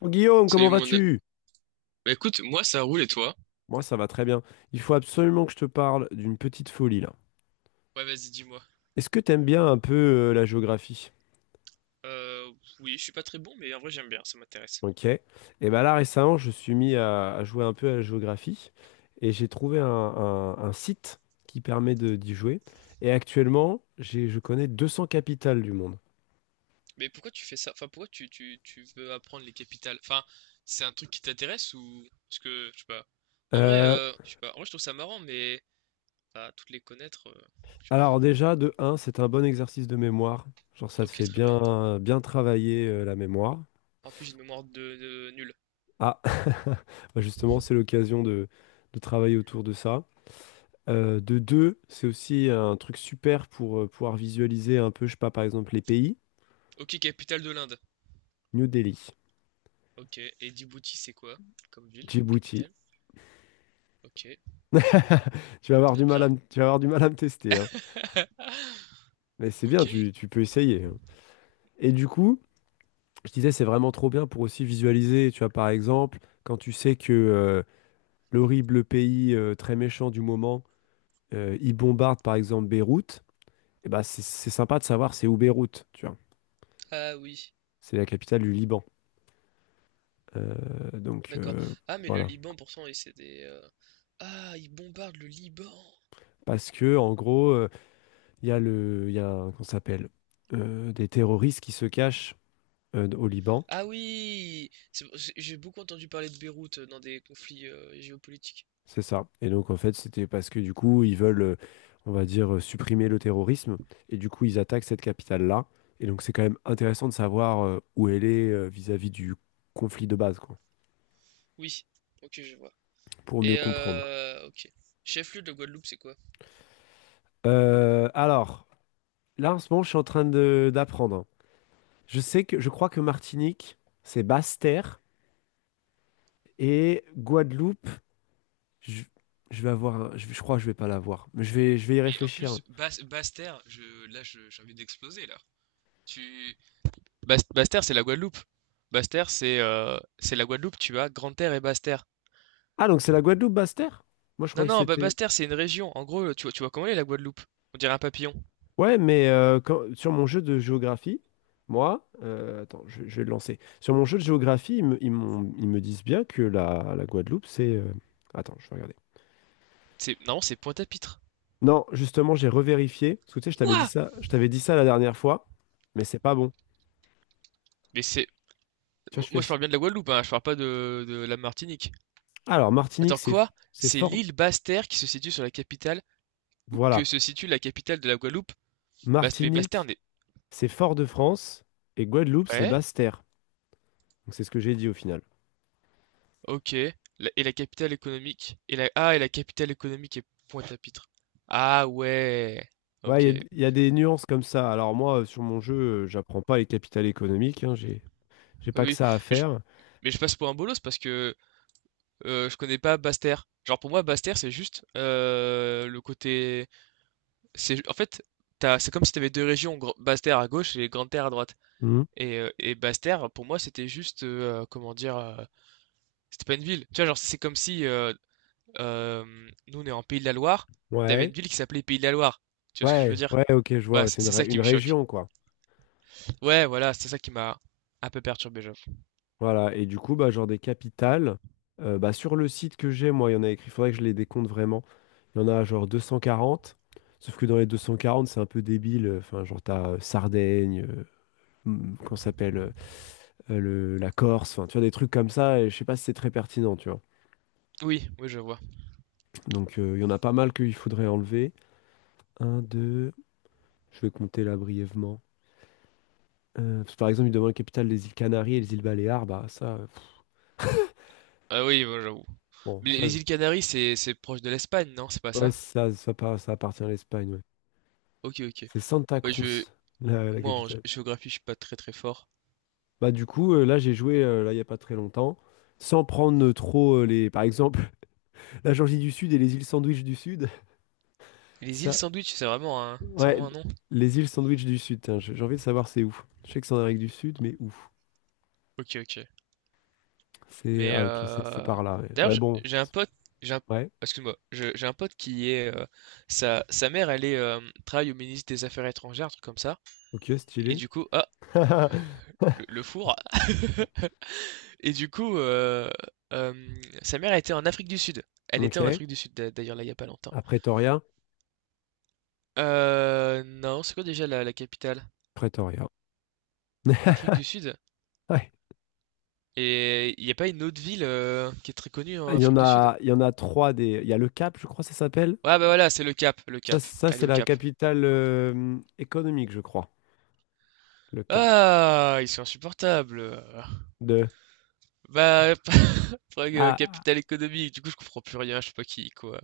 Oh, Guillaume, comment Salut mon... a- vas-tu? Bah écoute, moi ça roule et toi? Moi, ça va très bien. Il faut absolument que je te parle d'une petite folie là. Ouais, vas-y, dis-moi. Est-ce que t'aimes bien un peu la géographie? Euh, oui, je suis pas très bon, mais en vrai j'aime bien, ça m'intéresse. Ok. Et ben là, récemment, je suis mis à jouer un peu à la géographie et j'ai trouvé un site qui permet de d'y jouer. Et actuellement, je connais 200 capitales du monde. Mais pourquoi tu fais ça? Enfin, pourquoi tu veux apprendre les capitales? Enfin, c'est un truc qui t'intéresse ou... Parce que, je sais pas. En vrai, Euh, je sais pas. En vrai, je trouve ça marrant, mais... Bah, toutes les connaître, je sais alors pas. déjà, de un, c'est un bon exercice de mémoire. Genre, ça te Ok, fait très bien. bien travailler la mémoire. En plus, j'ai une mémoire de nulle. Ah, Bah, justement, c'est l'occasion de travailler autour de ça. De deux, c'est aussi un truc super pour pouvoir visualiser un peu, je sais pas, par exemple, les pays. Ok, capitale de l'Inde. New Delhi, Ok, et Djibouti, c'est quoi? Comme ville, comme Djibouti. capitale? Ok, Tu vas avoir très du mal à bien. Tu vas avoir du mal à me tester, hein. Mais c'est Ok. bien, tu peux essayer, hein. Et du coup, je disais, c'est vraiment trop bien pour aussi visualiser, tu vois, par exemple, quand tu sais que l'horrible pays très méchant du moment, il bombarde, par exemple, Beyrouth, et bah, c'est sympa de savoir c'est où Beyrouth, tu vois. Ah oui. C'est la capitale du Liban. Euh, donc, D'accord. euh, Ah, mais le voilà. Liban, pourtant, et c'est des. Ah, ils bombardent le Liban. Parce que, en gros… Il y a il y a qu'on s'appelle des terroristes qui se cachent au Liban, Ah oui! C'est- J'ai beaucoup entendu parler de Beyrouth dans des conflits géopolitiques. c'est ça. Et donc en fait, c'était parce que du coup, ils veulent, on va dire, supprimer le terrorisme, et du coup, ils attaquent cette capitale-là. Et donc c'est quand même intéressant de savoir où elle est vis-à-vis du conflit de base, quoi, Oui, ok, je vois. pour mieux Et comprendre. Ok. Chef-lieu de Guadeloupe, c'est quoi? Alors, là en ce moment, je suis en train de d'apprendre. Je sais que, je crois que Martinique, c'est Basse-Terre, et Guadeloupe, Je, je vais avoir je crois que je vais pas l'avoir. Mais je vais y Mais en réfléchir. plus, Bas Basse-Terre, je, là, je- j'ai envie d'exploser, là. Tu... Bas- Basse-Terre, c'est la Guadeloupe. Basse-Terre, c'est la Guadeloupe, tu as Grande-Terre et Basse-Terre. Ah, donc c'est la Guadeloupe Basse-Terre? Moi, je Non, croyais que non, Ba- c'était. Basse-Terre, c'est une région. En gros, tu vois comment elle est la Guadeloupe? On dirait un papillon. Ouais, mais quand- sur mon jeu de géographie, moi, attends, je vais le lancer. Sur mon jeu de géographie, ils me disent bien que la Guadeloupe, c'est. Attends, je vais regarder. C'est, non, c'est Pointe-à-Pitre. Non, justement, j'ai revérifié. Parce que tu sais, Quoi? Je t'avais dit ça la dernière fois, mais c'est pas bon. Mais c'est. Tu vois, je Moi, je fais. parle bien de la Guadeloupe, hein, je parle pas de, de la Martinique. Alors, Martinique, Attends, quoi? c'est C'est fort. l'île Basse-Terre qui se situe sur la capitale, ou que Voilà. se situe la capitale de la Guadeloupe? Basse- mais Basse-Terre Martinique, n'est. c'est Fort-de-France. Et Guadeloupe, c'est Ouais, Basse-Terre. Donc, c'est ce que j'ai dit au final. ok. La- et la capitale économique? Et la... Ah, et la capitale économique est Pointe-à-Pitre. Ah, ouais. Ouais, Ok. Il y a des nuances comme ça. Alors moi, sur mon jeu, j'apprends pas les capitales économiques, hein, j'ai Oui, pas que oui. ça à mais je, faire. mais je passe pour un bolos parce que je connais pas Basse-Terre. Genre, pour moi, Basse-Terre, c'est juste le côté. C'est, en fait, t'as- c'est comme si t'avais deux régions, Gr- Basse-Terre à gauche et Grande-Terre à droite. Mhm. Et Basse-Terre, pour moi, c'était juste, comment dire, c'était pas une ville. Tu vois, genre, c'est comme si euh, nous, on est en Pays de la Loire, t'avais une Ouais, ville qui s'appelait Pays de la Loire. Tu vois ce que je veux dire? ouais, ok, je vois. Voilà, Ouais, c'est c'est une, c'est ça ré- qui une me choque. région, quoi. Ouais, voilà, c'est ça qui m'a un peu perturbé, j'avoue. Voilà, et du coup, bah, genre des capitales, bah, sur le site que j'ai, moi, il y en a écrit, il faudrait que je les décompte vraiment. Il y en a genre 240, sauf que dans les 240, c'est un peu débile. Enfin, genre, t'as Sardaigne, qu'on s'appelle la Corse, enfin, tu vois, des trucs comme ça, et je sais pas si c'est très pertinent, tu vois. Oui, oui, je vois. Donc il y en a pas mal qu'il faudrait enlever. Un, deux, je vais compter là brièvement. Parce que par exemple, il demande la capitale des îles Canaries et les îles Baléares. Bah ça, pff, Ah oui, moi, j'avoue. bon, Mais les ça, les je- îles Canaries, c'est proche de l'Espagne, non? C'est pas ouais, ça? Par- ça appartient à l'Espagne, ouais. Ok, ok. C'est Santa Ouais, je, Cruz, la moi, en gé- capitale. géographie, je suis pas très très fort. Bah du coup, là j'ai joué là il y a pas très longtemps, sans prendre trop les, par exemple, la Georgie du Sud et les îles Sandwich du Sud. Et les îles Ça, Sandwich, c'est ouais, vraiment un nom? les îles Sandwich du Sud. Tiens, j'ai envie de savoir c'est où. Je sais que c'est en Amérique du Sud, mais où? Ok, ok. C'est Mais ah ok, c'est par là. Ouais, d'ailleurs, ouais, j'- bon, j'ai un pote, j'ai un, ouais. excuse-moi, je- j'ai un pote qui est sa, sa mère, elle est travaille au ministre des Affaires étrangères, un truc comme ça. Ok, Et stylé. du coup, ah, le four. Et du coup, euh, sa mère était en Afrique du Sud. Elle était en Ok. Afrique du Sud d'a- d'ailleurs là il y a pas longtemps. À Pretoria. Non, c'est quoi déjà la, la capitale? Pretoria. Afrique du Sud? Ouais. Et il n'y a pas une autre ville qui est très connue en Il y en Afrique du Sud? a, il y en a trois des. Il y a le Cap, je crois, ça s'appelle. Ouais, bah voilà, c'est le Cap, le Ça, Cap. ça Elle est c'est au la Cap. capitale économique, je crois. Le Cap. Ah! Ils sont insupportables, De. bah, faudrait que Ah. capitale économique, du coup, je comprends plus rien, je sais pas qui quoi.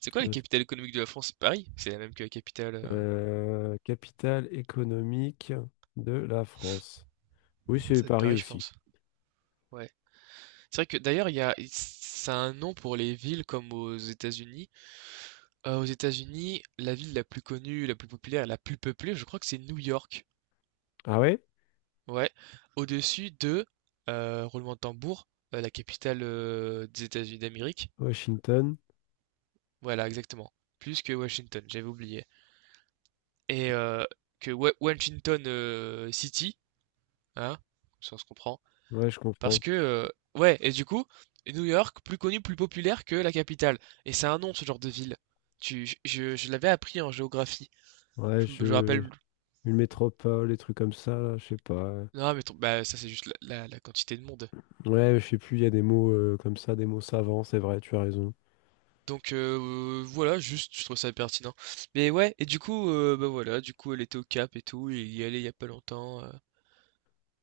C'est quoi la capitale économique de la France? C'est Paris? C'est la même que la capitale, Capitale économique de la France. Oui, ça c'est doit être Paris Paris, je pense. aussi. Ouais. C'est vrai que d'ailleurs, il y a ça a un nom pour les villes comme aux États-Unis. Aux États-Unis, la ville la plus connue, la plus populaire la plus peuplée, je crois que c'est New York. Ah ouais? Ouais. Au-dessus de, roulement de tambour, la capitale, des États-Unis d'Amérique. Washington. Voilà, exactement. Plus que Washington, j'avais oublié. Et que Wa- Washington City, hein, ça on se comprend, Ouais, je parce comprends. que ouais, et du coup, New York, plus connu, plus populaire que la capitale, et c'est un nom ce genre de ville. Tu, je l'avais appris en géographie. Ouais, Je me je. rappelle. Une métropole, des trucs comme ça, là, je sais pas. Non, mais ton- bah ça c'est juste la, la- la quantité de monde. Ouais, je sais plus, il y a des mots comme ça, des mots savants, c'est vrai, tu as raison. Donc voilà, juste je trouve ça pertinent. Mais ouais, et du coup, bah voilà, du coup elle était au Cap et tout, il y allait il y a pas longtemps.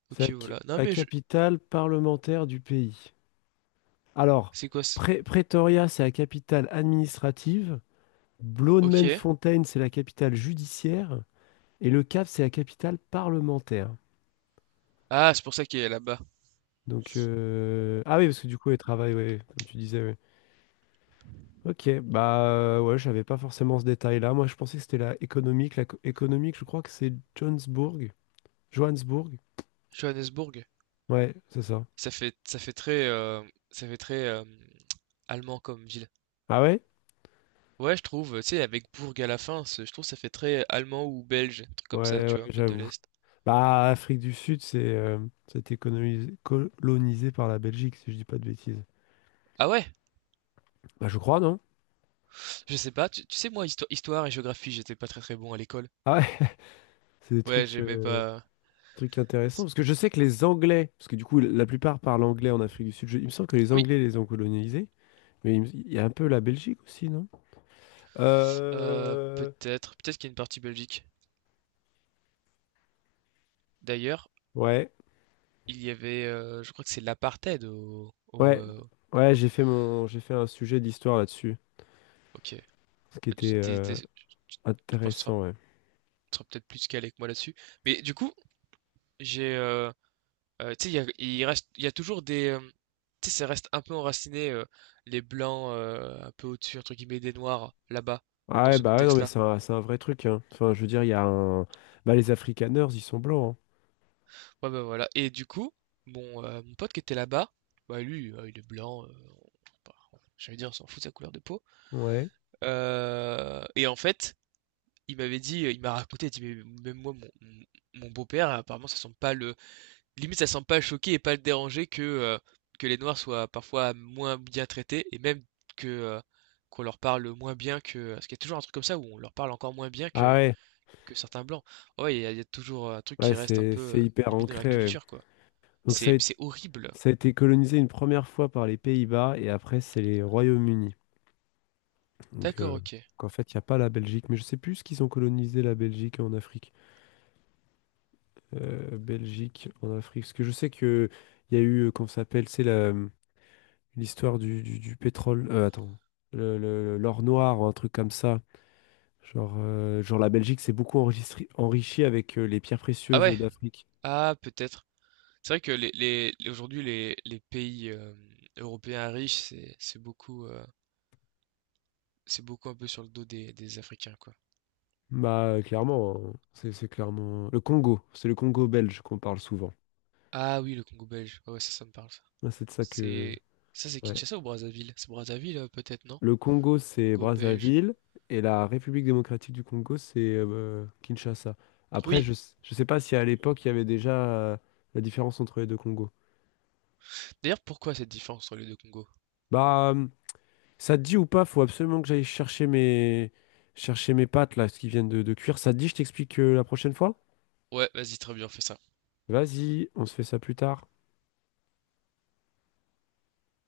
C'est Ok, la c- voilà. Non à mais je, capitale parlementaire du pays. Alors, c'est quoi, c'est- Pré- Pretoria, c'est la capitale administrative. ok. Bloemfontein, c'est la capitale judiciaire. Et Le Cap, c'est la capitale parlementaire. Ah, c'est pour ça qu'il est là-bas. Donc, ah oui, parce que du coup, elle travaille, ouais, comme tu disais, ouais. Ok, bah ouais, j'avais pas forcément ce détail-là. Moi, je pensais que c'était la économique. La co- économique, je crois que c'est Johannesburg. Johannesburg. Johannesburg. Ouais, c'est ça. Ça fait très, ça fait très, allemand comme ville. Ah ouais? Ouais, je trouve, tu sais, avec bourg à la fin, c'est je trouve ça fait très allemand ou belge, un truc comme ça, Ouais, ouais, tu vois? Un peu de j'avoue. l'est. Bah, Afrique du Sud, c'est c'était colonisé, colonisé par la Belgique, si je dis pas de bêtises. Ah ouais? Bah, je crois, non? Je sais pas, tu sais, moi, histo histoire et géographie, j'étais pas très, très bon à l'école. Ah ouais, c'est des Ouais, trucs, j'aimais pas trucs intéressants. Parce que je sais que les Anglais, parce que du coup, la plupart parlent anglais en Afrique du Sud. Je- il me semble que les oui, Anglais les ont colonisés, mais il, me- il y a un peu la Belgique aussi, non? Euh, peut-être, peut-être qu'il y a une partie Belgique. D'ailleurs, ouais, il y avait, je crois que c'est l'apartheid au au, ouais, ouais, au j'ai fait un sujet d'histoire là-dessus, OK. ce qui Bah, tu était tu étais tu tu penses que intéressant, ouais. tu seras peut-être plus calé que moi là-dessus. Mais du coup, j'ai, Tu sais, il y a, il reste, il y a toujours des. Tu sais, ça reste un peu enraciné, les blancs un peu au-dessus, entre guillemets, des noirs, là-bas, Ah dans ouais, ce bah ouais, non, mais contexte-là. C'est un vrai truc, hein. Enfin, je veux dire, il y a un… Bah, les Afrikaners, ils sont blancs, Ouais, bah voilà. Et du coup, bon, mon pote qui était là-bas, bah lui, il est blanc, bah, j'allais dire, on s'en fout de sa couleur de peau. hein. Ouais. Et en fait, il m'avait dit, il m'a raconté, il dit, mais même moi, mon- mon beau-père, apparemment, ça sent pas le, limite ça semble pas le choquer et pas le déranger que les noirs soient parfois moins bien traités et même que, qu'on leur parle moins bien que, parce qu'il y a toujours un truc comme ça où on leur parle encore moins bien Ah ouais, que certains blancs. Ah ouais, il y a toujours, un truc qui ouais, reste un peu, c'est hyper limite dans la ancré, ouais. culture, quoi. Donc, ça a, C'est horrible. ça a été colonisé une première fois par les Pays-Bas, et après, c'est les Royaumes-Unis. Donc, D'accord, OK. En fait, il n'y a pas la Belgique, mais je sais plus ce qu'ils ont colonisé la Belgique en Afrique. Belgique en Afrique. Parce que je sais que il y a eu, comment ça s'appelle, c'est la, l'histoire du pétrole… attends, l'or noir, ou un truc comme ça. Genre, la Belgique s'est beaucoup enregistri- enrichie avec les pierres Ah précieuses ouais? d'Afrique. Ah peut-être. C'est vrai que les aujourd'hui les pays, européens riches, c'est beaucoup, c'est beaucoup un peu sur le dos des Africains, quoi. Bah, clairement, hein. C'est clairement… Le Congo, c'est le Congo belge qu'on parle souvent. Ah oui, le Congo belge. Ouais, ouais, ça me parle Moi, c'est de ça que… c'est ça, c'est Ouais. Kinshasa ou Brazzaville? C'est Brazzaville peut-être, non? Le Congo, c'est Congo belge. Brazzaville, et la République démocratique du Congo, c'est Kinshasa. Après, Oui. Je sais pas si à l'époque, il y avait déjà la différence entre les deux Congos. D'ailleurs, pourquoi cette différence entre les deux Congos? Bah, ça te dit ou pas, faut absolument que j'aille chercher mes… chercher mes pâtes, là, ce qui viennent de cuire. Ça te dit, je t'explique la prochaine fois? Ouais, vas-y, très bien, on fait ça. Vas-y, on se fait ça plus tard.